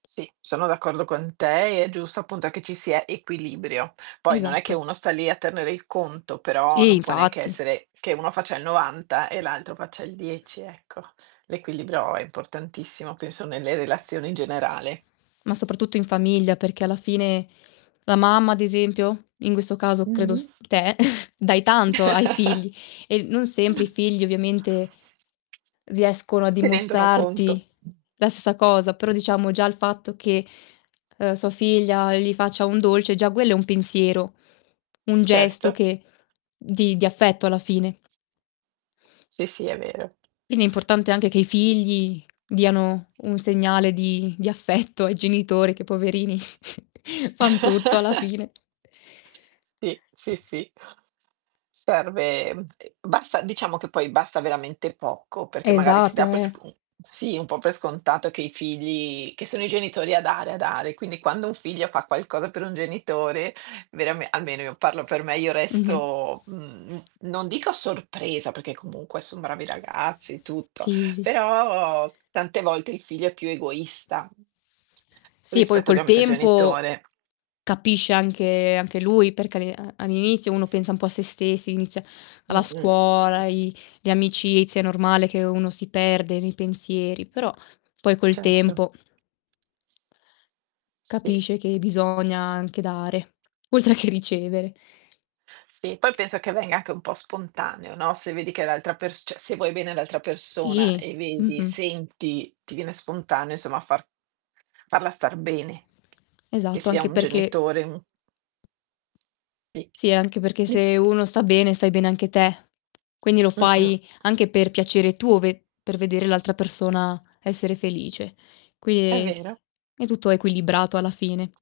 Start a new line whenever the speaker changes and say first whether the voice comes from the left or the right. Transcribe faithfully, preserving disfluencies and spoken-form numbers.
right: Sì, sono d'accordo con te, e è giusto, appunto, che ci sia equilibrio. Poi non è che
left: Esatto.
right: uno sta lì a tenere il conto, però
left: Sì,
right: non può neanche
left: infatti.
right: essere che uno faccia il novanta, e l'altro faccia il dieci, ecco. L'equilibrio è importantissimo, penso, nelle relazioni in generale.
left: Ma soprattutto in famiglia, perché alla fine la mamma, ad esempio, in questo caso credo
right: Mh-mh.
left: s te, dai tanto ai figli, e l non sempre i figli ovviamente riescono a
right: Si rendono
left: dimostrarti
right: conto.
left: la ssa cosa. Però, diciamo, già il fatto che, uhm, sua figlia gli faccia un dolce, già quello è un pensiero, un gesto
right: Certo.
left: che di di affetto, alla fine.
right: Sì, sì, è vero.
left: Quindi è importante anche che i figli diano un segnale di di affetto ai genitori che poverini fan tutto alla fine.
right: Sì, sì, sì. Serve mhmm, e basta diciamo che poi basta veramente poco, perché, magari, si
left: Esatto.
right: dà per
left: Eh.
right: sc u sì, un po' per scontato che i figli che sono i genitori a dare, a dare. Quindi, quando un figlio fa qualcosa per un genitore, verame almeno io parlo per me, io
left: Mh-mh.
right: resto, mhmm, non dico sorpresa, peché comunque son bravi ragazzi, tutto,
left: Sì. Sì, sì.
right: però tante volte il figlio è più egoista
left: Sì, poi
right: rispetto
left: col
right: ovviamente al
left: tempo
right: genitore.
left: capisce anche anche lui perché all'i a all'inizio uno pensa un po' a sé stessi, inizia la
right: Mh-mh.
left: scuola, i le amicizie, è normale che uno si perde nei pensieri. Però, poi, col
right: Certo.
left: tempo
right: Sì.
left: capisce che bisogna anche dare, oltre che ricevere.
right: Sì, poi, penso che venga anche un po' spontaneo, no, se vedi che l'altra pers ceh, se vuoi bene all'altra persona,
left: Sì.
right: e vedi
left: Mh-mh.
right: senti, ti viene spontaneo, insomma far farla star bene, che
left: Esatto,
right: sia
left: anche
right: un
left: perché
right: genitore, un Tì.
left: Sì, anche perché
right: Dica.
left: se uno sta bene, stai bene anche te. Quindi lo
right: Mh-mh.
left: fai anche per piacere tuo, ve per vedere l'altra persona essere felice.
right: È
left: quinini,
right: vero.
left: è tutto equilibrato, alla fine.